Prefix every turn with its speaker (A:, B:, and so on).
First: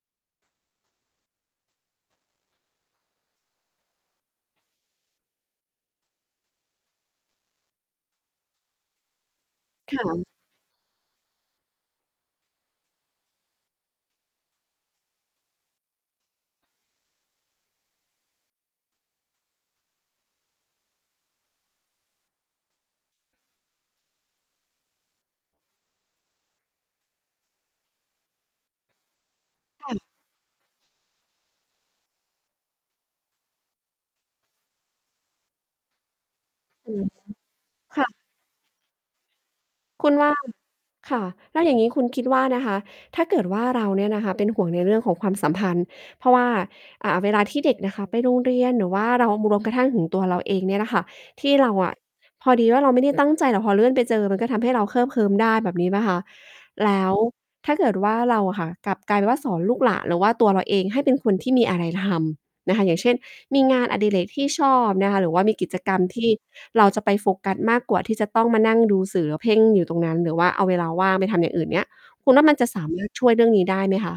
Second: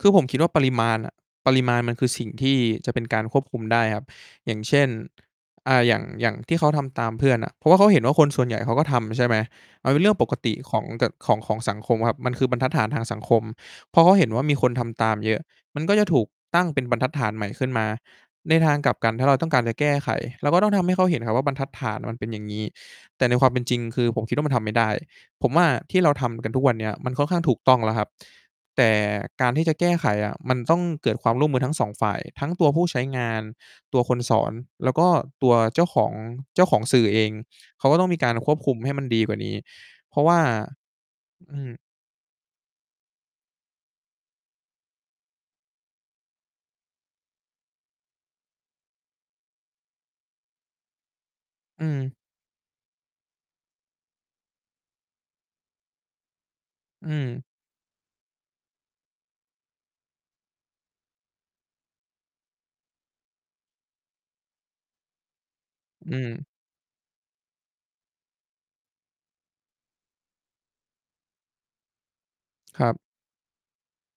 A: คือผมคิดว่าปริมาณอะ ปริมาณมันคือสิ่งที่จะเป็นการควบคุมได้ครับ อย่างเช่น อ่า อย่าง อย่างที่เขาทำตามเพื่อนอะ เพราะว่าเขาเห็นว่า คนส่วนใหญ่เขาก็ทำใช่ไหม? มัน
B: ค
A: เป็น
B: ่
A: เรื่องป
B: ะ
A: กติของ แต่ ของ ของสังคมครับ มันคือบรรทัดฐานทางสังคม พอเขาเห็นว่ามีคนทำตามเยอะ มันก็จะถูกตั้งเป็นบรรทัดฐานใหม่ขึ้นมา ในทางกลับกัน ถ้าเราต้องการจะแก้ไข เราก็ต้องทำให้เขาเห็นครับว่า บรรทัดฐานมันเป็นอย่างงี้ แต่ในความเป็นจริง คือผมคิดว่ามันทำไม่ได้ ผมว่าที่เราทำกันทุกวันเนี้ย มันค่อนข้างถูกต้องแล้วครับ แต่การที่จะแก
B: ค่
A: ้ไ
B: ะ
A: ขอะมันต้องเกิดความร่วมมือทั้ง 2 ฝ่าย ทั้งตัวผู้ใช้งาน ตัวคนสอน แล้วก็ตัวเจ้าของ เจ้าของ
B: อื
A: สื
B: ม
A: ่อเอง เขาก็
B: ค
A: ต
B: ่
A: ้อง
B: ะ
A: มีการควบคุมให้มันดีกว่านี้
B: คุ
A: เพ
B: ณ
A: รา
B: ว
A: ะว
B: ่า
A: ่า
B: ค่ะ
A: อ
B: แล้
A: ื
B: วอ
A: ม
B: ย่างงี้คุณคิดว่านะคะ ถ้าเกิดว่าเราเนี่ยนะคะ เป็นห่วงในเรื่องของความสัมพันธ์ เพราะว่า อ่า เวลาที่เด็กนะคะไปโรงเรียน หรือว่าเรา รวมกระทั่งถึงตัวเราเองเนี่ยน่ะค่ะ ที่เรา
A: อื
B: อะ
A: ม
B: พอดีว่าเราไม่ได้ตั้งใจ แต่พอเลื่อนไปเจอ มันก็ทำให้เราเคลิบเคลิ้มได้แบบนี้เปล่าคะ? แล้
A: อื
B: ว
A: ม
B: ถ้าเกิดว่าเราอะค่ะ กลับกลายเป็นว่าสอนลูกหลาน หรือว่าตัวเราเองให้เป็นคนที่มีอะไรทำนะคะ อย่างเช่น มีงานอดิเรกที่ชอบนะคะ หรือว่ามีกิจกรรม
A: อื
B: ที่
A: ม
B: เราจะไปโฟกัส มากกว่าที่จะต้องมานั่งดูสื่อ แล้วเพ่งอยู่ตรงนั้น หรือว่าเอาเวลาว่างไปทำอย่างอื่นเนี้ย คุณว่ามันจะ ส
A: ค
B: า
A: รับ
B: มารถ ช่วยเรื่องนี้ได้ไหมคะ?